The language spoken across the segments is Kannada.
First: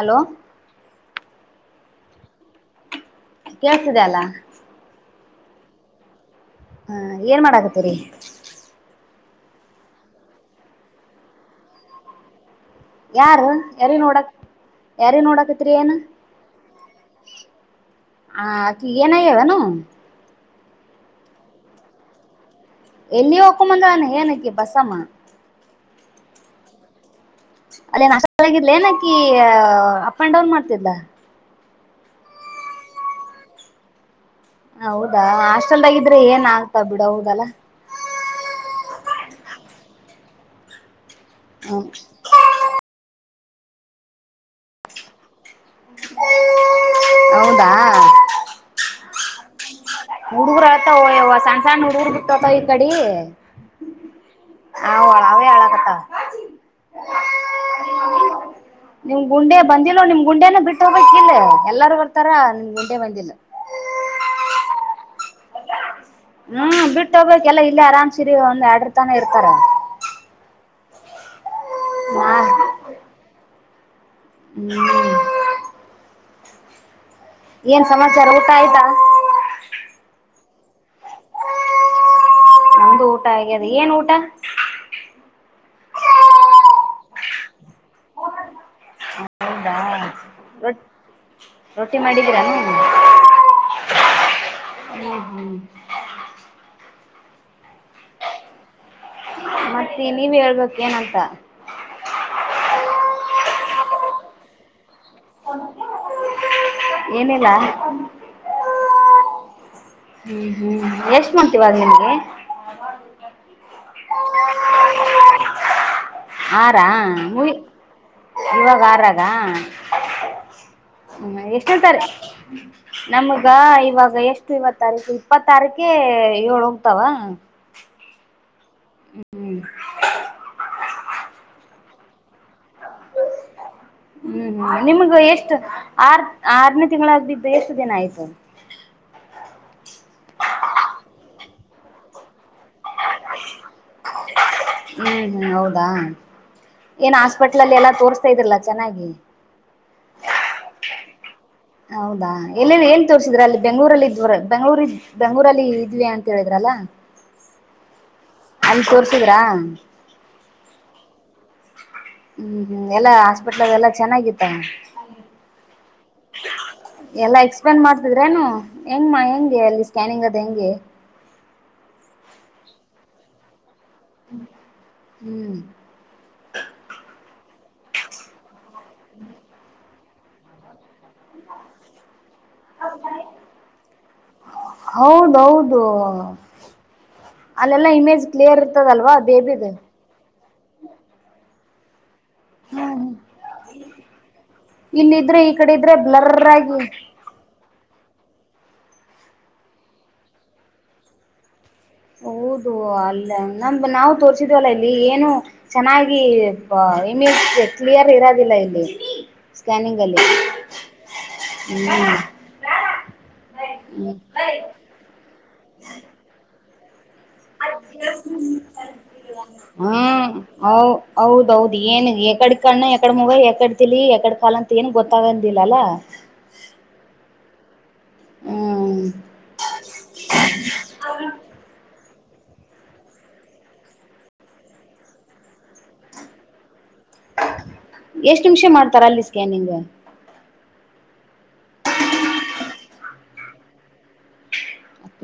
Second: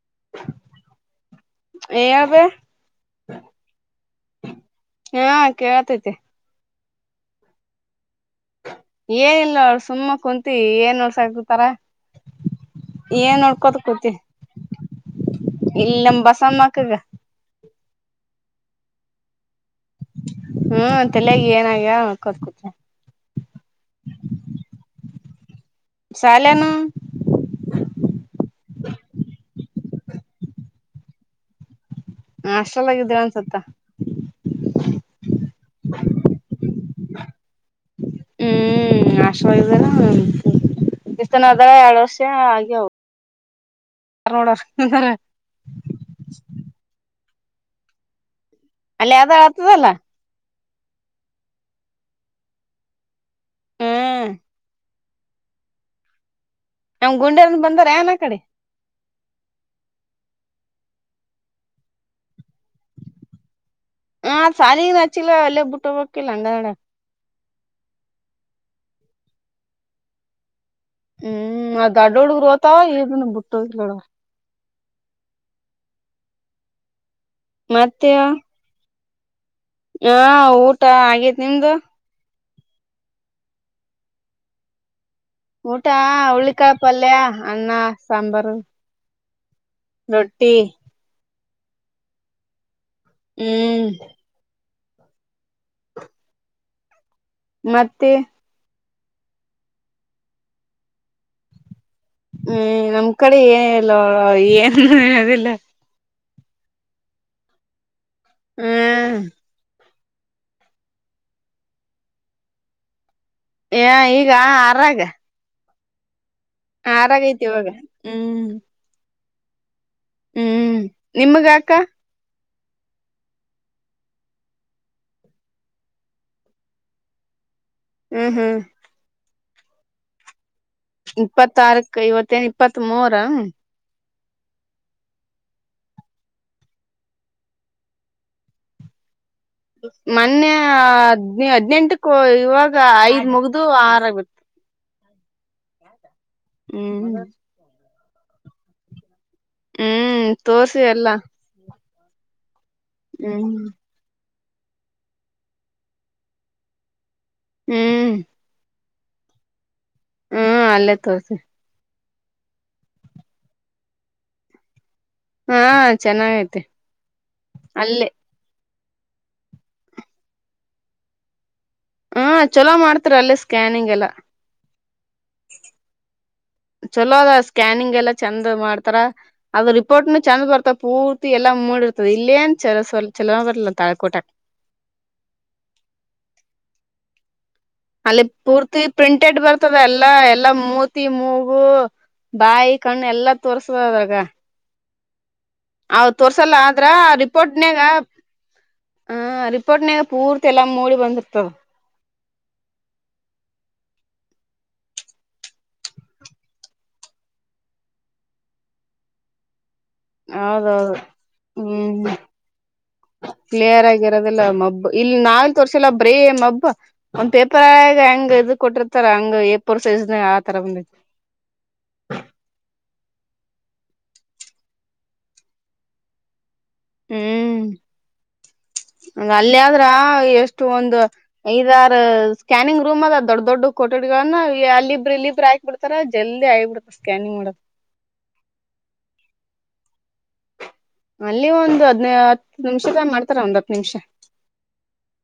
ಹಲೋ ಹೇಳ್ಬೇ ಕೇಳ್ಸಿದೆ ಅಲ್ಲಾ ಹಾ ಕೇೇಳತೈತೆ ಹಾ ಏನ್ ಮಾಡಕತ್ತರಿ ಏನಿಲ್ಲ ನೋಡ್ ಸುಮ್ಮ ಕುಂತಿವಿ ಏನ್ ನೋಡ್ಸಕ್ತಾರ [inaudible] ಯಾರ ಯಾರ ಕೂತಿ ನೋಡಕ್ ಯಾರ ನೋಡಕತ್ರಿ ಏನ್ ಇಲ್ಲಿ ನಮ್ ಬಸಮ್ಮಕ್ಕಗ ಹ ಅಕಿಗ್ ಏನ್ ಆಗ್ಯಾದೆನಾ ಹ್ಮ್ ತಲೆಗ ಏನಾಗ್ಯ ಕೊತ್ಕತ ಎಲ್ಲಿ ಹೋಕ ಬಂದಾನ ಏನಕ್ಕೆಬಸ್ಸಮ್ಮ ಶಾಲೆನ ಅಲ್ಲೇನ್ ಹಾಸ್ಟೆಲ್ ಆಗಿದ್ಲೆನಕಿ ಅಪ್ ಅಂಡ್ ಡೌನ್ ಮಾಡ್ತಿದ್ಲಾ ಹ ಹಾಸ್ಟೆಲ್ ಆಗಿದ್ಲು ಅನ್ಸುತ್ತಾ ಹೌದಾ ಹಾಸ್ಟೆಲ್ದಾಗಿದ್ರೆ ಏನ್ ಆಗ್ತಾ ಬಿಡ ಹೌದಲ್ಲಾ ಹ್ಮ್ ಹಾಸ್ಟೆಲ್ ಒಳಗ್ ಇದ್ಲಾನ ಇಷ್ಟ್ ದಿನ ಇದ್ದಾಳ ಎರಡು ವರ್ಷ ಆಗಿ ನೋಡ [unintelligible] ಹೌದಾ ಅಲ್ಲಿ ಯದಾಳತದೆ ಅಲ್ಲ ಹುಡುಗರು ಅಳ್ತಾವ ಸಣ್ಣ ಸಣ್ಣ ಹುಡುಗುರು ಬಿಟ್ಟತೋವ್ ಈ ಕಡೆ ಹ್ಮ್ ಅವ್ ಅಳವೆ ಅಳಕಾತ್ತವ ನಮ್ ಗುಂಡೆನ್ನ ಬಂದಾರೆನ್ ಆ ಕಡೆ ನಿಮ್ ಗುಂಡೆ ಬಂದಿಿಲ್ಲೋ ನಿಮ್ ಗುಂಡೇನ ಬಿಟ್ಟ ಹೋಗ್ಬೇಕ್ ಇಲ್ ಎಲ್ಲಾರೂ ಬರ್ತಾರ ನಿಮ್ ಗುಂಡೆ ಬಂದಿಲ್ಲ ಹ ಶಾಲಿ ನಚ್ಚಿಲ್ಲ ಅಲ್ಲೇ ಬಿಟ್ಟ ಹೋಗಬೇಕು ಹ್ಮ್ ಬಿಟ್ಟು ಹೋಗ್ಬೇಕಲ್ಲ ಇಲ್ಲೇ ಆರಾಮ್ ಸೀರಿ ಒಂದ್ ಎರಡ್ರ ತಾನ ಇರ್ತಾರೆ ಹ್ಮ್ ಅ ದೊಡ್ಡ ಹಾ ಹುಡ್ಗ್ರುಹೊತಾವ ಇ ಬಿಟ್ಟು ಇಡ ಹ್ಮ್ ಏನ್ ಮತ್ತೆವ ಸಮಾಚಾರ ಊಟ ಆಯ್ತಾ ಹಾ ಊಟ ಆಗೇತಿ ನಿಮ್ದು ನಮ್ದು ಊಟ ಆಗ್ಯದೆ ಏನ್ ಊಟ ಊಟ ಹುಳ್ಳಿಕಾಳ್ ಪಲ್ಯ ಅನ್ನ ಸಾಂಬಾರು ಹೌದಾ ರೊಟ್ಟಿ ರೊಟ್ಟಿ ಮಾಡಿದೀರ ಹ್ಮ್ ಹ್ಮ ಹ್ಮ್ ಮತ್ತೆ ಮತ್ತೆ ನೀವ್ ಹೇಳ್ಬೇಕು ಏನಂತ. ಹ್ಮ್ ನಮ್ ಕಡೆ ಏನಿಲ್ವಾ ಏನ್ ಹೇಳೋದು ಇಲ್ಲ. ಏನಿಲ್ಲ. ಹ್ಮ್ ಹ್ಮ್ ಹ್ಮ್ ಎಷ್ಟು ಮಂತ್ ಇವಾಗನಿಮ್ಗೆ. [unintelligible] ಏ ಈಗ ಆರಾಗ. ಆರಾ ಆರಾಗ ಐತಿ ಇವಾಗ ಹ್ಮ್ ಇವಾಗ ಆರ. ಹ್ಮ್ ಹೌದ ನಿಮಗ ಅಕ್ಕ ಎಷ್ಟನೇ ತಾರೀಕು. ನಮಗ ಇವಾಗ ಎಷ್ಟು ಇವತ್ ತಾರೀಕು ಇಪ್ಪತ್ ತಾರೀಕ ಏಳು ಹೋಗ್ತಾವ. ಹ್ಮ್ ಹ್ಮ್ [inaudible] ಇಪ್ಪತ್ತಾರಕ್ ಇವತ್ತೇನ್ ಇಪ್ಪತ್ತ್ ಮೂರ. ಹ್ಮ್ ಹ್ಮ್ ನಿಮ್ಗ ಎಷ್ಟು ಆರ್ ಆರನೇ ತಿಂಗಳಾಗ ಎಷ್ಟು ದಿನ ಆಯ್ತು ಮೊನ್ನೆ ಹದಿನೆಂಟು ಇವಾಗ ಐದ್. ಮುಗ್ದು ಆರ್ ಆಗ್ಬಿಡ್ತು ಹ್ಮ್ ಹ್ಮ್ ಹೌದಾ ಏನ. ಹ್ಮ್ ಹಾಸ್ಪಿಟಲ್ ಅ ಎಲ್ಲ ತೋರಿಸ್ತ ಇದಿರಾಲ್ಲ ಚೆನ್ನಾಗಿ. ಹ್ಮ್ ತೋರ್ಸಿವಿ ಎಲ್ಲ. ಹೌದಾ ಎಲ್ಲೆ ಏನ್ ತೋರ್ರಿಸಿದ್ರ ಹ್ಮ್ ಅಲ್ಲಿ ಬೆಂಗಳೂರಲ್ಲಿ ಇದ್ರ ಬೆಂಗಳೂರು. ಬೆಂಗಳುರಲ್ಲಿ ಇದ್ವಿ ಅಂತ ಹೇಳಿದ್ರಲ್ಲಾ. ಹ್ಮ್ ಅಲ್ಲಿ ತೋರ್ಸಿದ್ರಾ. ಹ್ಮ್ ಅಲ್ಲೇ ತೋರ್ಸಿ. ಹ್ಮ್ ಹ್ಮ್ ಎಲ್ಲಾ ಹಾಸ್ಪಿಟ್ಲ್ದ ಎಲ್ಲಾ ಚೆನ್ನಾಗಿತ್ತ. ಹಾ ಚೆನ್ನಾಗೈತಿ ಎಲ್ಲಾ ಎಕ್ಸ್ಪ್ಲೇನ್ ಅಲ್ಲೇ ಮಾಡ್ತಿದ್ರೇನು. ಹೆಂಗಮ್ಮ ಹೆಗೆ ಅಲ್ಲಿ ಸ್ಕ್ಯಾನಿಂಗ್ ಅದು ಹೆಂಗೆ. ಹ್ಮ ಚೊಲೋ ಮಾಡ್ತಾರ ಅಲ್ಲೇ ಸ್ಕ್ಯಾನಿಂಗ್ ಎಲ್ಲ. ಹ್ಮ್ ಚಲೋ ಅದ ಸ್ಕ್ಯಾನಿಂಗ್ ಎಲ್ಲ ಚಂದ ಮಾಡ್ತಾರ ಅದು ರಿಪೋರ್ಟ್ನು ಚಂದ ಬರ್ತ ಪೂರ್ತಿ. ಎಲ್ಲ ಮೂಡಿ ಇರ್ತದೆ ಇಲ್ಲೇಏನ್ ಚಲೋ ಚಲೋ ಬರಲ್ಲ ತಾಳ್ಕೋಟಗ. ಹೌದೌದು. ಅಲ್ಲೆಲ್ಲಾ ಇಮೇಜ್ ಕ್ಲಿಯರ್ ಇರ್ತದಲ್ವಾ ಬೇಬಿದು. ಎಲ್ಲ ಎಲ್ಲಾ ಮೂತಿ ಮೂಗು ಬಾಯಿ ಕಣ್ಣು ಎಲ್ಲಾ ತೋರ್ರಿತದ್ದೇ ಅದ್ರಾಗ. ಇಲ್ಲಿದ್ರೆ. ಅವ್ ತೋರ್ಸಲ್ಲ ಆದ್ರ. ರಿಪೋರ್ಟ್ನ್ಯಾಗ ಹ ರಿಪೋರ್ಟ್ನ್ಯಾಗ ಪೂರ್ತಿ ಎಲ್ಲ ಮೂಡಿ ಬಂದಿರ್ತದ. ಹೌದು ಅಲ್ಲ ನಮ ನಾವು ತೋರ್ರಿಸಿದವಲ್ಲ ಇಲ್ಲಿ ಏನು. ಚೆನ್ನಾಗಿ ಇಮೇಜ್ ಕ್ಲಿಯರ್ ಇರೋದಿಲ್ಲ ಇಲ್ಲಿ. ಸ್ಕ್ಯಾನಿಂಗ್ ಅಲ್ಲಿ ಹೌದೌದು ಹ್ಮ್ ಕ್ಲಿಯರ್ ಆಗಿರೋದಿಲ್ಲ ಮಬ್ಬ ಇಲ್ಲಿ ನಾವೇ ತೋರಿಸಿಲ್ಲ ಬ್ರೆ ಮಬ್ಬು. ಒಂದ್ ಪೇಪರ್ ಆಗ ಹಂಗ್ ಇದ ಕೊಟ್ಟಿರ್ತಾರ ಹಂಗ ಏಪರ್ ಸೈಜ್ನ ಹ್ಮ್ ಆತರ ಹೌ ಬಂದಿ. ಹೌದೌದು ಏನ್ ಎಕಡ್ ಕಣ್ಣ ಎಕಡ್ ಮುಗ ಎಕಡ್ ತಾಲಿ ಎಕಡ್ ಕಾಲ ಅಂತ ಏನ್ ಗೊತ್ತಾಗಂದಿಲ್ಲಲ್ಲಾ. ಹು ಹ್ಮ್ ಅಲ್ಲಿ ಆದ್ರ ಎಷ್ಟು ಒಂದು ಐದಾರು ಸ್ಕ್ಯಾನಿಂಗ ರೂಮ್ ಅದಾವ ದೊಡ್ದ್ ದೊಡ್ಡವ ಕೊಠಡಿಗಳನ್ನ ಅಲ್ಲಿಬ್ರು ಇಲ್ಲಿಬ್ರು ಹಾಕ್ಬ ಬಿಡ್ತಾರಾ ಜಲ್ದಿ ಆಗಿ ಬಿಡ್ತ. ಸ್ಕ್ಯಾನಿಂಗ್ ಮಾಡಾಕ. ಎಷ್ಟು ನಿಮಿಷ ಮಾಡ್ತಾರಾ ಅಲ್ಲಿ ಸ್ಕ್ಯಾನಿಂಗ್. ಅಲ್ಲಿ ಒಂದ ಹದ್ನ ಹತ್ತು ನಿಮಿಷದಾಗ ಮಾಡ್ತಾರ ಒಂದ ಹತ್ತು ನಿಮಿಷ.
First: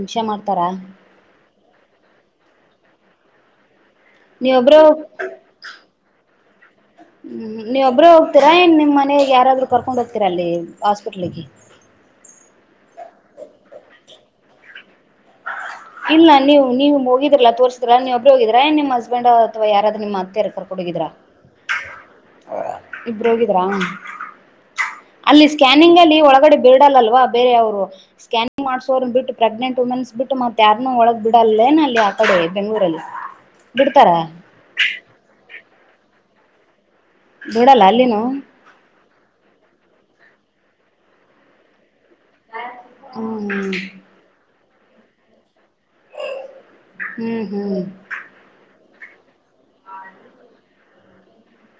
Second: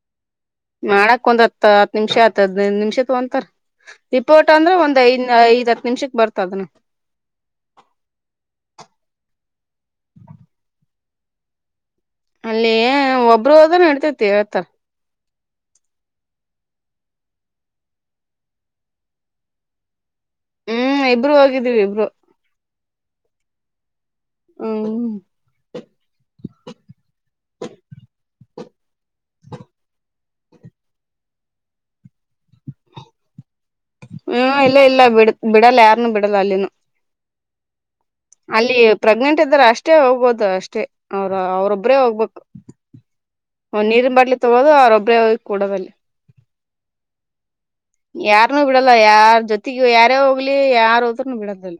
ನಿಮಿಷ ಮಾಡ್ತಾರಾ ಮಾಡಾಕ ಒಂದ ಹತ್ತ ಹತ್ತು ನಿಮಿಷ ಹದನೈದ ನಿಮಿಷ ತೊಂತಾರ. ರಿಪೋರ್ಟ್ ಅಂದ್ರ ನೀವೊಬ್ರು ಒಂದ ಐದ ಐದ ಹತ್ತು ನಿಮಿಷಕ್ ಬರ್ತದನ. ಹು ನೀವುಒಬ್ಬರೆ ಹೋಗ್ತೀರಾ ಏನು ನಿಮ್ಮಮನೆಲ್ಲಿ ಯಾರಾದರೂ ಕರ್ಕೊಂಡು ಹೋಗ್ತೀರಾ ಅಲ್ಲಿ ಹಾಸ್ಪಿಟ್ಲಿಗೆ. ಅಲ್ಲಿ ಒಬ್ರ ಹೋದರ ನಡಿತೇತಿ ಹೇಳ್ತಾರ. ಇಲ್ಲಾ ನೀವು ನೀವು ಹೋಗಿದ್ರಲ್ಲ ತೋರ್ದ್ರಲ್ಲ ನೀವಬ್ಬರು ಹೋಗಿದ್ರ ಏ ನಿಮ್ಮ ಹಸ್ಬೆಂಡ್ ಅಥವಾ ಯಾರಾದ್ರೂ ನಿಮ್ಮ ಅತ್ತೆಯರ. ಹ್ಮ್ ಕರ್ಕೊಂಡಹೋಗಿದ್ರಾ ಇಬ್ರು ಹೋಗಿದೀವಿ ಇಬ್ರು ಇಬ್ಬರು ಹೋಗಿದ್ರಾ. ಅ ಅಲ್ಲಿ ಸ್ಕ್ಯಾನಿಂಗ್ ಅಲ್ಲಿ ಒಳಗಡೆ ಬಿಡಲ್ಲಲ್ವಾ ಬೇರೆ ಅವ್ರು ಸ್ಕಾನಿಂಗ್ ಮಾಡಸೋರನ್ನ ಬಿಟ್ಟು ಪ್ರೆಗ್ನೆಂಟ್ ವುಮೆನ್ಸ್. ಬಿಟ್ಟ ಮತ್ತ ಯಾರನು ಒಳಗ ಬಿಡಲ್ಲೇನ ಅಲ್ಲಿ ಆ ಕಡೆ ಬೆಂಗ್ಳೂರಲ್ಲಿ ಬಿಡ್ತಾರ. ಹು ಇಲ್ಲಾ ಇಲ್ಲಾ ಬಿಡ ಬಿಡಲ್ಲ ಯಾರನು ಬಿಡಲ್ಲಾ ಅಲ್ಲಿನು. ಬಿಡಲ್ಲಾ ಅಲ್ಲಿನು. ಅಲ್ಲಿ ಪ್ರೆಗ್ನೆಂಟ್ ಇದ್ದರ ಅಷ್ಟೇ ಹೋಗ್ಬಹದು ಅಷ್ಟೇ ಅವ್ರ ಅವ್ರೊಬ್ಬರೇ ಹೋಗ್ಬೇಕು. ಹ್ಮ್ ಒಂದ ನೀರಿನ ಬಾಟ್ಲಿ ತಗೋದು ಅವರೊಬ್ಬರೆ ಹೋಗಿ ಕೂಡದಲ್ಲಿ. ಹು ಹು ಯಾರನು ಬಿಡಲ್ಲ ಯಾರ ಜೊತೆಗು ಯಾರೇ ಹೋಗ್ಲಿ ಯಾರ ಹೋದ್ರನು ಬಿಡದಿಲ್ಲ.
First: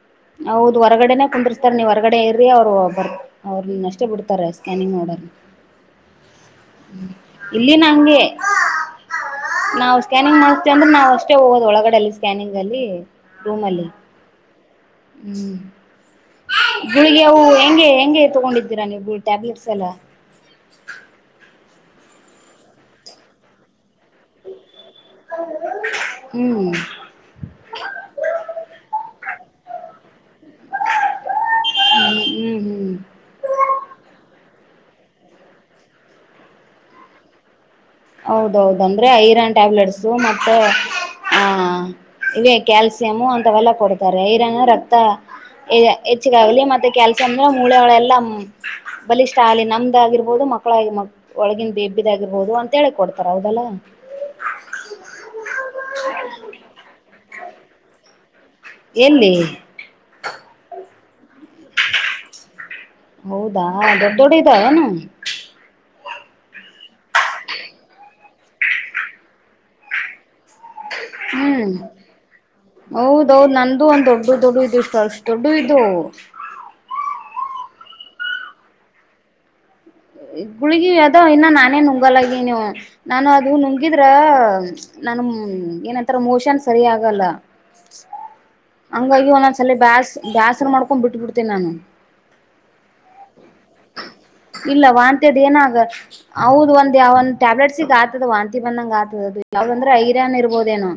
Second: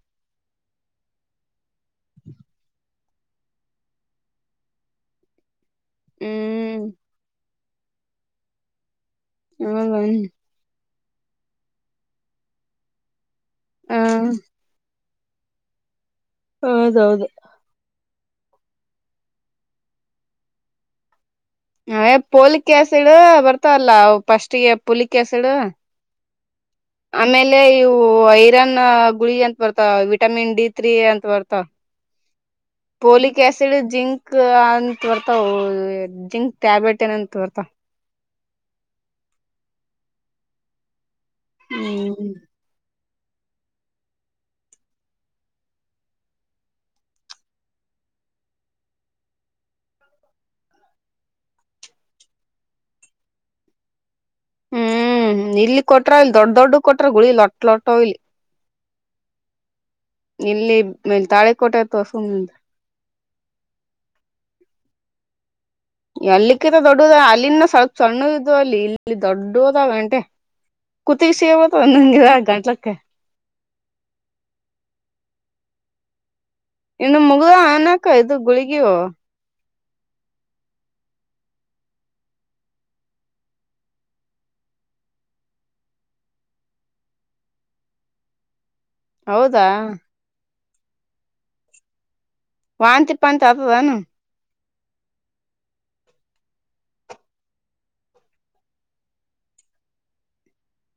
ಹೌದು ಹೊರಗಡೆನೇ ಕುದರ್ಸ್ತಾರ ನೀವ ಹೊರಗಡೆ ಇರ್ರಿ ಅವ್ರು ಬರ. ಅವರು ನಷ್ಟ ಬಿಡ್ತಾರೆ ಸ್ಕ್ಯಾನಿಂಗ್ ಮಾಡೋರ್ನ. ಹ್ಮ್ ಇಲ್ಲಿನ ಹಂಗೆ. ಹೌದ ನಾವು ಸ್ಕ್ಯಾನಿಂಗ್ ಮಾಡವಿ ಅಂದ್ರೆ ನಾವು ಅಷ್ಟೇ ಹೋಗೋದು ಒಳಗಡೆಲ್ಲಿ ಸ್ಕ್ಯಾನಿಂಗ್ ಅಲ್ಲಿ ರೂಮಲ್ಲಿ. ಹಾ ಹು ಗುಳಿಗೆ ಹೌದೌದು ಅವು ಹೆಂಗೆ ಹೆಂಗೆ ತಗೊಂಡಿದ್ದೀರಾ ನೀವು ಟ್ಯಾಬ್ಲೆಟ್ಸ್ ಎಲ್ಲಾ. ಅಯ್ ಪೋಲಿಕ ಆಸಿಡ್ ಬರ್ತಾವಲ್ಲ ಅವ ಫಸ್ಟ್ಗೆ ಪುಲಿಕ ಆಸಿಡ್. ಹು ಆಮೇಲೆ ಇವು ಐರನ್ ಗುಳಿ ಅಂತ ಬರ್ತಾವ ವಿಟ್. ವಿಟಮಿನ್ ಡಿ ತ್ರೀ ಅಂತ ಬರ್ತವ ಹ್ಮ್ ಹ್ಮ್ ಹ್ಮ್ ಪೋಲಿಕ್ ಆಸಿಡ್ ಜಿಂಕ್ ಆ. ಬರ್ತಾವು ಜಿಂಕ್ ಟ್ಯಾಬ್ಲೆಟ್ ಏನಂತ ಬರ್ತಾವ. ಹೌದ ದೌದ ಅಂದ್ರೆ ಐರನ್ ಟ್ಯಾಬ್ಲೆಟ್ಸ ಮತ್ತೆ ಆ ಹ್ಮ್ ಇವೆ ಕ್ಯಾಲ್ಸ. ಸಿಮು ಅಂತವೆಲ್ಲಾ ಕೊಡ್ತಾರೆ ಐರನ್ನು ರಕ್ತ ಹೆಚ್ಚಗಾಗ್ಲಿ ಮತ್ತೆ ಕ್ಯಾಲ್ಸಿಯಂ ಅಂದ್ರೆ ಮೂಳೆಗಳೆಲ್ಲಾ. ಬಲಿಷ್ಠ ಆಗಲಿ ನಮ್ದಾಗಿರ್ಬಹದು ಮಕ್ಕಳಾಗಿ ಒಳಗಿನ ಬೇಬಿದ್ಗಿರ್ಬೋದು ಅ. ತ ಹೇಳಿ ಕೊಡ್ತಾರ ಹೌದೆಲ್ಲಾ. ಹು ಇಲ್ಲಿ ಕೊಟ್ರ ಇಲ್ಲಿ ದೊಡ್ಡ ದೊಡ್ಡ ಕೊಟ್ರ ಗುಳಿ ಲೊಟ್ ಲೊಟ್ಟ ಇಲ್ಲಿ. ಎಲ್ಲಿ ಇಲ್ಲಿ ಮೇ ತಾಳೆ ಕೋಟೆ ತೊರ್ಸ್ಕೊಂಡು ಬಂದೆನ. ಹೌದಾ ದೊಡ್ಡ್ ದೊಡ್ಡ ಇದಾವೇನು. ಎಲ್ಲಿಕ್ಕಿನ ದೊಡ್ಡದ ಅಲ್ಲಿನು ಸ್ವಲ್ಪ ಸಣ್ಣ ಇದು ಅಲ್ಲಿ ಇಲ್ಲಿ ದೊಡ್ಡವದಾವ ಎಂಟೆ. ಕತಿಗಿ ಸಿಗತಾವ ನಂಗಿದ ಗಂಟ್ಲಕ್ಕ. ತೊ ನಂದು ಒಂದು ದೊಡ್ಡವು ದೊಡ್ಡವು ಇದು ಇಷ್ಟು ಅಷ್ಟ ದೊಡ್ಡವು ಇದ್ದುವವು. ಇನ್ನು ಮುಗದಾವೆನಕ್ಕ ಇದು ಗುಳುಗಿವು. ಗುಳಗಿ ಅದೋ ಇನ್ನ ನಾನೇ ನುಂಗಲ್ಲ [unintelligible] ನಾನು ಅದು ನುಂಗಿದ್ರ ನಾನು [unintelligible] ಏನಂತಾರ ಮೋಷನ್ ಸರಿ ಆಗಲ್ಲ. ಹಂಗಾಗಿ ಹೌದಾ ಒಂದೊಂದ್ಸಲ ಬ್ಯಸ್ ಬ್ಯಾಸರು ಮಾಡ್ಕೊಂಡ್ ಬಿಟ್ಟ ಬಿಡ್ತೇನ ನಾನು. ವಾಂತಿ ಪಾಂತಿ ಆತದೇನು. ಇಲ್ಲ ವಾಂತಿ ಅದ್ ಏನು ಆಗಲ್ ಹೌದು ಒಂದ್ ಯಾವನ್ ಟ್ಯಾಬ್ಲೆಟ್ಸಗ್ ಆತದ ವಾಂತಿ ಬಂದಂಗೆ ಆಗ್ತದ ಅದು ಯಾವ್ದದಂದ್ರೆ ಐರಾನ್ ಇರ್ಬೋದೇನೋ.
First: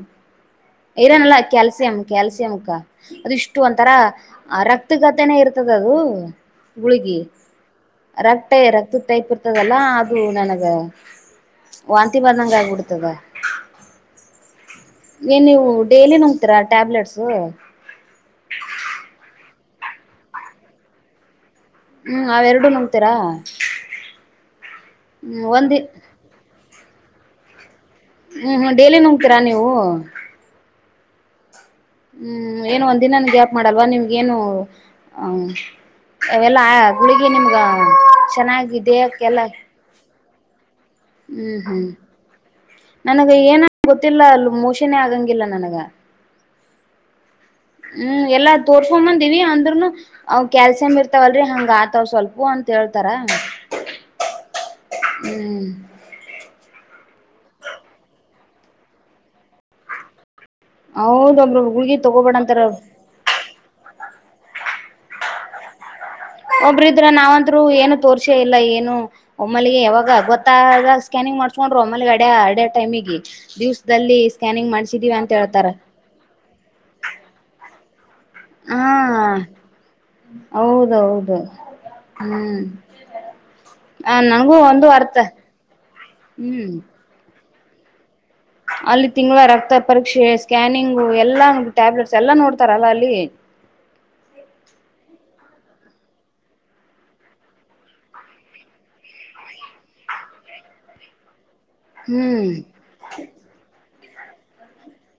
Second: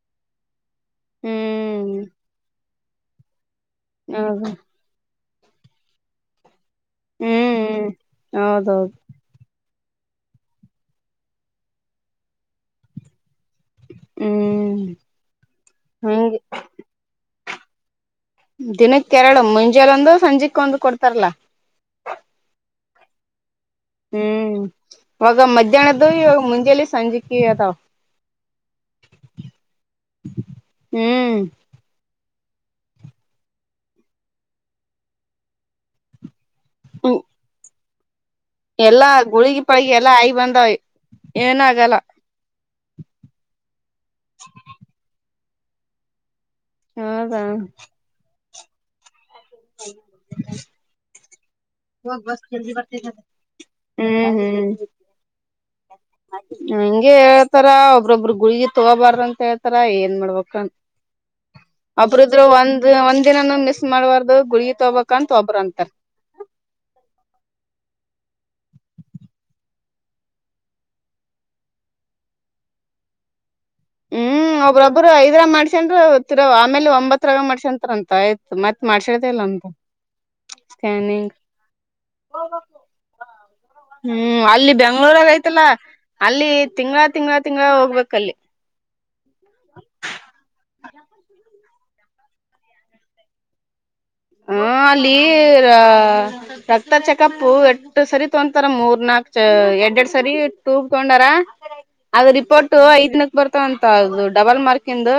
ಐರನ್ ಅಲ್ಲ ಹ್ಮ್ ಕ್ಯಾಲ್ಸಿಯಂ ಕ್ಯಾಲ್ಸಿಯಂಕ್ಕ ಅದು ಇಷ್ಟು ಒಂತರ ಹೌದು ರ್ - [unintelligible] ಜೊತೇನೆ ಇರ್ತದ ಅದು ಗುಳ್ಗಿ ಹ್ಮ್ ರಕ್ತ [unintelligible] ಹೌದೌದು ರಕ್ತದ್ [unintelligible] ಇತದಲ್ಲ ಅದು ನನಗ ವಾಂತಿ ಬಂದಂಗ ಆಗಿಬಡ್ತದ. ಹ್ಮ್ ನೀನ್ ನೀವು ಡೈಲಿ ಹಂಗ ನೋಂಗತೀರಾ ಟ್ಯಾಬ್ಲೆಟ್ಸ್. ದಿನಕ್ಕೆ ಎರಡು ಮುಂಜಾನ ಒಂದು ಸಂಜೆಕ್ಕ ಒಂದ ಕೊಡ್ತಾರಲ್ಲಾ. ಹ್ಮ್ ಅವ ಎರಡು ನುಂಗ್ತೀರಾ. ಹ್ಮ್ ಹ್ಮ್ [unintelligible] ಒಂದಿ ಮಧ್ಯಾಹ್ನದ ಇವಾಗ [unintelligible] ಸಂಜೆಕ್ಕಿ ಅದಾವ. ಹ್ಮ್ ಹ್ಮ್ ಡೇಲಿ ನುಂಗ್ತೀರಾ ನೀವು. ಹ್ಮ್ ಹ್ಮ್ ಏನು ಒಂದಿನನೂ ಗ್ಯಾಪ್ ಮಾಡಲ್ವಾ ನಿಮ್ಗ ಏನು ಹ ಅವೆಲ್ಲಾ ಗುಳ್ಗಿ ನಿಮ್ಗ ಚೆನ್ನಾಗ್ ಎಲ್ಲಾ ಗುಳಗಿ ಪಳಿಗೆ ಎಲ್ಲಾ ಐ ಬಂದವೆ. ಹ್ಮ್ ಹ್ಮ್ ನನಗ ಏನ [unintelligible] ಗೊತ್ತಿಲ್ಲ ಅಲ್ಲಿ ಮೋಷನೆೇ ಆಗಂಗಿಲ್ಲ ನನಗ. ಹೌದಾ ಹ್ಮ್ ಎಲ್ಲಾ ತೋರ್ಕೊಂಡ್ ಬಂದಿವಿ ಆದ್ರೂನು ಅವ್ ಕ್ಯಾಲ್ಸಿಯಂ ಇರ್ತಾವಲ್ರರಿ ಹಂಗ ಆತವ ಸ್ವಲ್ಪ ಅಂತ ಹೇಳ್ತಾರ. ಹ್ಮ್ ಹ್ಮ್ ಹ್ಮ್ ಹಂಗೆ ಹೇಳ್ತಾರ ಒಬ್ರೊಬ್ಬ್ರ ಗುಳಗಿ ತಗೋಬಾರ ಅಂತ ಹೇಳ್ತಾರ ಏನ್ ಮಾಡ್ಬೇಕ್ ಹೌದ ಒಬ್ರೊಬ್ರು ಗುಳ್ಗಿ ತಗೋಬೇಡ [unintelligible] ಅಂತಾರ ಅವ್ರು ಒಂದ್ ಒಂದಿನ ನು ಮಾಡಬಾರ್ದು ಗುಳ್ಗಿ ತಗೊಬೇಕು ಅಂತ ಒಬ್ರ ಅಂತರ್ ಒಬ್ರ ಇದ್ರ ನಾವಂದ್ರು ಏನು ತೋರ್ಸೆ ಇಲ್ಲ ಏನು ಒಮ್ಮಾಲಿಗೆ ಯಾವಾಗ ಗೊತ್ತಾದಾಗ ಸ್ಕ್ಯಾನಿಂಗ್ ಮಾಡ್ಸ್ಕೊಂಡ್ರು ಒಮ್ಮಾಲಿಗೆ ಅಡ ಅರಡೊ ಟೈಮಿಗೆ ದಿವ್ಸ ಲ್ಲಿ ಹ್ಮ್ ಸ್ಕ್ಯಾನಿಂಗ್ ಒಬ್ರೊಬ್ರು ಮಾಡ್ಸಿದಿವಿ ಅಂತ ಐದರ ಹೇಳ್ತಾರ. [unintelligible] ಆಮೇಲೆ ಒಂಬತ್ರಾಗ ಮಾಡ್ಸಂತಾರ ಅಂತ [unintelligible] ಮತ್ ಹಾ ಮಾಡ್ಸಡ್ದಲ್ಲ ಅಂತ್ ಹೌದೌದು ಹ್ಮ್. ಆ ಹ್ಮ್ ನನಗೂ ಅಲ್ಲಿ ಒಂದು ಅರ್ಥ ಬೆಂಗ್ಳೂರಲ್ಲಿ ಐ್ತಲ್ಲ ಅಲ್ಲಿ ಹ್ಮ್ ತಿಂಗಳ ತಿಂಗಳ ತಿಂಗಳ ಹೋಗ್ಬೇಕಲ್ಲಿ. ಅಲ್ಲಿ ತಿಂಗಳ ರಕ್ತ ಪರೀಕ್ಷೆ ಸ್ಕ್ಯಾನಿಂಗು ಎಲ್ಲಾ ಟ್ಯಾಬ್ಲೆಟ್ಸ್ ಎಲ್ಲಾ ನೋಡ್ತಾರಲ್ಲ ಅಲ್ಲಿ. ಹು ಅಲ್ಲಿ [unintelligible] ರಕ್ತ ಚೆಕಪ್ ಎಟ್ಟ ಸರಿ [unintelligible] ಮೂರ್ ನಾಕ್ ಎರಡ್ ಎರಡ್ ಸರಿ ಟೂಗ್ ತಗೊಂಡಾರ. ಅದ ಹ್ಮ್ ರಿಪೋರ್ಟ್ ಐದ್ ದಿನಕ್ ಬರ್ತಾವಂತ ಅದು ಡಬಲ್ ಮಾರ್ಕ ಇಂದು.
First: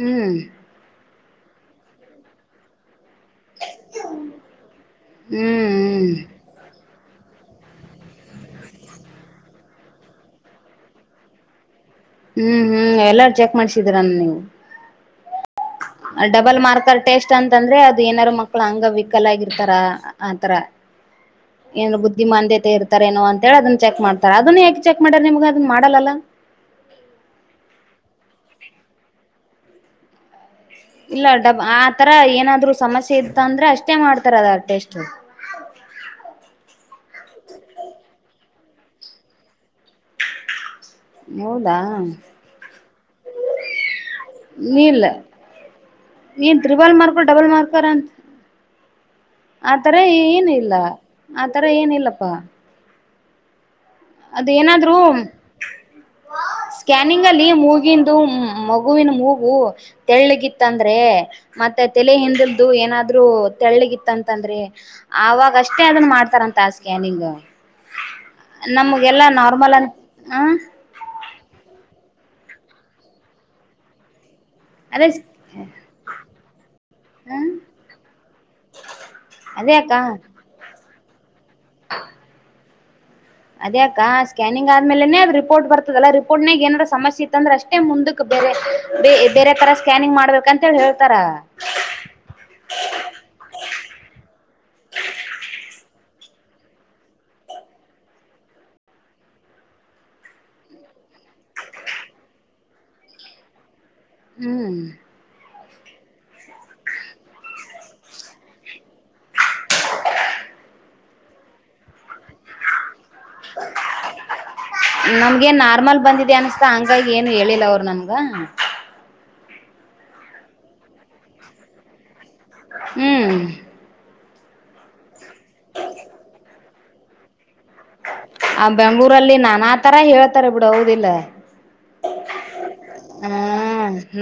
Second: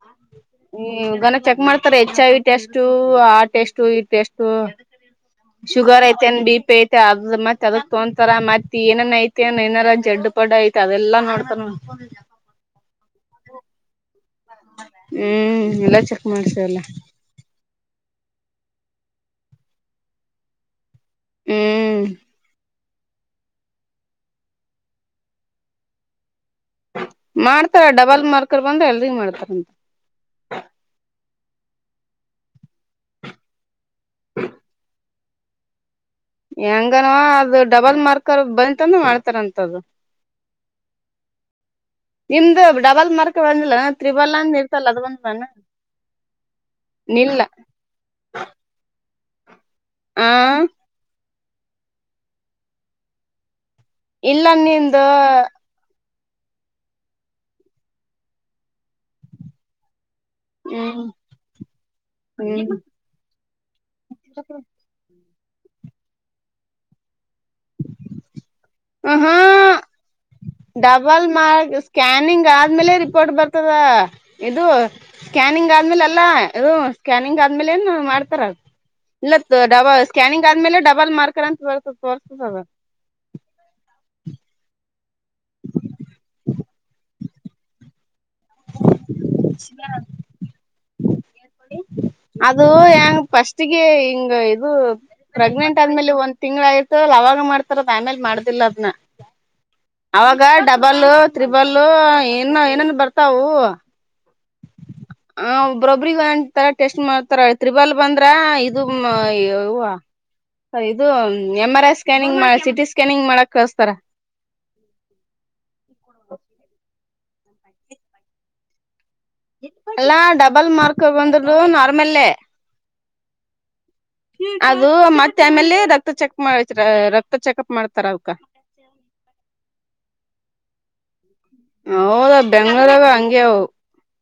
ಹ್ಮ್ ಹ್ಮ್ [unintelligible] ಚೆಕ್ ಮಾಡ್ತಾರೆ H I V test [unintelligible] test ಇ ಟೆಸ್ಟು ಹ್ಮ್ ಶುಗರ್ ಐತೆನ್ ಬಿ ಪಿ ಐತೆ ಅದ್ರ [unintelligible] ತೊಂತರ ಮತ್ ಏನನ್ ಐತೆ ಏನಾರ ಜಡ್ಡು ಪಡ್ ಐತೆ ಅದೆಲ್ಲಾ ನೋಡ್ತಾರ. ಹ್ಮ್ ಹ್ಮ್ ಎಲ್ಲಾ ಚೆಕ್ ಮಾಡ್ಸಿದೀರ ನೀವು. ಹ್ಮ ಅ ಡಬಲ್ ಮಾರ್ಕರ್ ಟೆಸ್ಟ್ ಅಂತಂದ್ರೆ ಅದು ಏನಾರು ಮಕ್ಳ ಅಂಗವಿಕಲ ಆಗಿರ್ತಾರ ಆತರ. ಏನ ಹ್ಮ್ ಬುದ್ಧಿಮಾಂದ್ಯತೆ [unintelligible] ತರೇನೋ ಅಂತ ಹೇಳಿ ಅದನ್ನ ಚೆಕ್ ಮಾಡತಾರ ಅದನ್ನ ಯಾಕೆ ಚೆಕ್ ಮಾಡಿದ ನಿಮ್ಗೆ ಅದನ್ನ ಮಾಡಲ್ಲಲ. ಮಾಡ್ತಾ ಡಬಲ್ ಮಾರ್ಕರ್ ಬಂದ್ರ ಎಲ್ರಿಗ ಮಾಡ್ತಾರ. ಇಲ್ಲ ಡಬ್ ಆ ತರ ಏನಾದ್ರು ಸಮಸ್ಯೆ ಇತ್ತ ಅಂದ್ರ ಅಷ್ಟೇ ಮಾಡ್ತಾರ ಅದ ಟೆಸ್ಟ್. ಹೆಂಗನ ಅದು ಡಬಲ್ ಮಾರ್ಕರ್ ಬಂತಂದ ಮಾಡ್ತಾರಂತದ. [inaudible] ಹೌದಾ. ಇಂದ ಡಬಲ್ ಮಾರ್ಕ್ ಬಂದಿಲ್ಲ ತ್ರಿಬಲ್ ಅಂದ ಇರ್ತಲ್ಲ ಅದ ಇಲ್ಲ ಬಂತನ. ಏನ್ ತ್ರಿಬಲ್ ಮಾರ್ಕ ಡಬಲ್ ಮಾರ್ಕರ್ ಅಂತ ಆತರ ಆ ಏನ ಇಲ್ಲ ಆತರ ಏನಿಲ್ಲಪ್ಪಾ. ಅದ ಇಲ್ಲ ಏನಾದ್ರು ನಿಂದ ಸ್ಕ್ಯಾನಿಂಗ್ ಅಲ್ಲಿ ಮೂಗಿಂದು ಮಗುವಿನ ಮೂಗು ತೆಳ್ಳಗಿತ್ತ ತ್ತಂದ್ರೆ ಹ್ಮ್ ಮತ್ತೆ ತಲೆ ಹಿಂದಿಲ್ದು ಹ್ಮ್ ಏನಾದ್ರೂ ತೆಳ್ಳಿಗಿತ್ತಂತಂದ್ರೆ ಅವಾಗ ಅಷ್ಟೇ ಅದನ ಮಾಡ್ತಾರಂತ ಆ ಸ್ಕ್ಯಾನಿಂಗ್. ನಮ್ಗೆಲ್ಲಾ ಆಹಾ ನಾರ್ಮಲ್ ಅ ಡಬಲ್ ಮಾರ್ ಸ್ಕ್ಯಾನಿಂಗ್ ಆದ್ಮೇಲೆ ರಿಪೋರ್ಟ್ ಬರ್ತದ. ಇದು ಅದೇ ಸ್ಕ್ಯಾನಿಂಗ ಹ ಆದ್ಮೇಲೆ ಎಲ್ಲಾ ಇದು ಸ್ಕ್ಯಾನಿಂಗ್ ಆದ್ಮೇಲೆ ಏನ ಮಾಡ್ತಾರ. ಇಲ್ಲತ ಅದೇ ಅಕ್ಕ ಡಬಲ್ ಸ್ಕ್ಯಾನಿಂಗ್ ಆದ್ಮೇಲೆ ಡಬಲ್ ಮಾರ್ಕರ್ ಅಂತ ಬರ್ತ ತೊರ್ಸತದ. ಅದ ಅಕ ಸ್ಕ್ಯಾನಿಂಗ್ ಆದ್ಮೇಲೇನೇ ಅದ ರಿಪೋರ್ಟ್ ಬರ್ತದಲ್ಲ ರಿಪೋರ್ಟ್ನಾಗ ಏನಾರ್ ಸಮಸ್ಯೆ ಇತ್ತ ಅಂದ್ರ ಅಷ್ಟೇ ಮುಂದಕ್ ಬೇರೆ ಬೇರೆ ತರ ಸ್ಕ್ಯಾನಿಂಗ್ ಮಾಡ್ಬೇಕಂತೇಳಿ ಹೇಳ್ತಾರ. ಅದು ಹೆಂಗ ಫಸ್ಟ್ಗೆ ಹಿಂಗ ಇದು ಪ್ರೆಗ್ನೆಂಟ್ ಆದ್ಮೇಲೆ ಒಂದ ತಿಂಗಳ ಆಯ್ತ ಅವಾಗ ಮಾಡ್ತಾರದ ಆಮೇಲೆ ಮಾಡುದಿಲ್ಲ ಅದನ. ಅವಾಗ ಡಬಲ್ಲ ತ್ರಿಬಲ್ಲ ಇನ್ನ ಏನನ ಬರ್ತವು. ಹ್ಮ. ಹ ಒಬ್ರೊಬ್ರಗ ಒ ತರ ಟೆಸ್ಟ್ ಮಾಡ್ತಾರ ತ್ರಿಬಲ್ ಬಂದ್ರ ಇದು ಯ ವಾ ಇದು ಎಂ ಆರ್ ಐ ಸ್ಕ್ಯಾನಿಂಗ್ ಮಾ ಸಿಟಿ ಸ್ಕ್ಯಾನಿಂಗ್ ಮಾಡಕ್ ಕಳಸ್ತಾರ [unintelligible] ನಮ್ಗೇನ ನಾರ್ಮಲ್ ಬಂದಿದೆ ಅನ್ಸ್ತಾ ಹಂಗಾಗಿ ಏನು ಹೇಳಿಲ್ಲ ಅವ್ರು ನಮ್ಗ ಅಲ್ಲಾ ಡಬಲ್ ಮಾರ್ಕ್ ಬಂದರು ನಾರ್ಮಲ್ಲೇ ಹ್ಮ. ಅದು ಮತ್ತ ಆಮೇಲೆ ರಕ್ತ ಚೆಕ್ಪ್ ಮಾಡ ರಕ್ತ ಚೆಕಪ್ ಮಾಡ್ತಾರ ಅವ್ಕ ಆ ಬೆಂಗ್ಳೂರಲ್ಲಿ ನಾನಾ ತರ ಹೇಳ್ತಾರೆ ಬಿಡು ಹೌದಿಲ್ಲ. ಹೌದ ಬೆಂಗ್ಳೂರಾಗ ಹ ಹಂಗೆ ಅವ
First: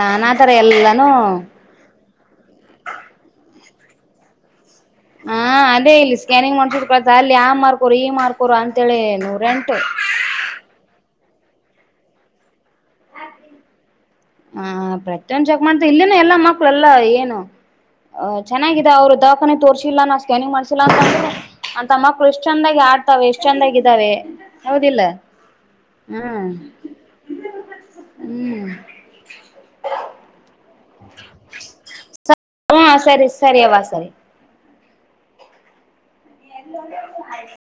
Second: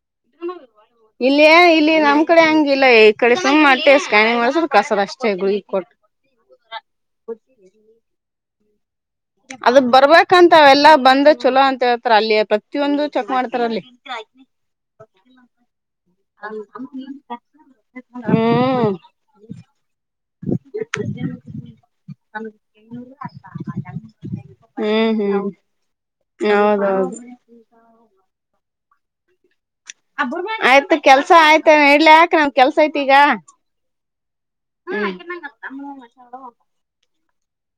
ನಾನಾ ತರ ಎಲ್ಲಾನು ಇಲ್ಲೇ ಇಲ್ಲಿ ನಮ ಈ ಕಡೆ ಹಂಗಿಲ್ಲ ಈ ಕಡೆ ಸುಮ್ ಅಟ್ಟೆ ಸ್ಕಾನಿಂಗ ಮಾಡಸ್ರ ಕಸರ್ ಅಷ್ಟೇ ಗೂಳಿ ಕೊಟ್ಟ ಸ್ಕ್ಯಾನಿಂಗ ಮಾಡ್ಸಿದ ಕಳತ ಅಲ್ಲಿ ಆ ಮಾರ್ಕೊರ ಈ ಮಾರ್ಕೊರ ಅಂತೇಳ ನು ಅದ ಬರ್ಬೇಕಂತ ಅವೆಲ್ಲಾ ಬಂದ ಚಲೋ ಅಂತ ಹೇಳ್ತಾರ ಅಲ್ಲಿ ಪ್ರತಿಯೊಂದು ಚೆಕ್ ಮಾಡ್ತಾರ ಅಲ್ಲಿ ಹ ಪ್ರತಿಯೊಂದ ಚೆಕ್ ಮಾಡ್ತ ಇಲ್ಲಿನ ಎಲ್ಲಾ ಹ್ಮ್ ಮಕ್ಳೆಲ್ಲಾ ಏನು. ಅ ಚೆನ್ನಾಗಿದ ಅವ್ರ ದವಾಖಾನೆ ತೋರ್ಸಿಲ್ಲ ನಾ ಸ್ಕ್ಯಾನಿಂಗ್ ಮಾಡ್ಸಿಲ್ಲ ಅಂತಂದ ಅಂತ ಮಕ್ಳು ಎಷ್ಟ ಚಂದಾಗಿ ಆ ತಾವ ಎಷ್ಟ ಚಂದಾಗಿದ್ದಾವೆ ಹೌದಿಲ್ಲ. ಹೌದೌದ. ಹ್ಮ ಆಯ್ತ ಕೆಲ್ಸ ಆಯ್ತ ಇಡ್ಲ ಕ್ ನನ ಕೆಲ್ಸ ಹಾ ಐತಿ ಈಗ. ಸರಿ ಸರಿ ಅವ್ವ ಸರಿ [unintelligible] [inaudible]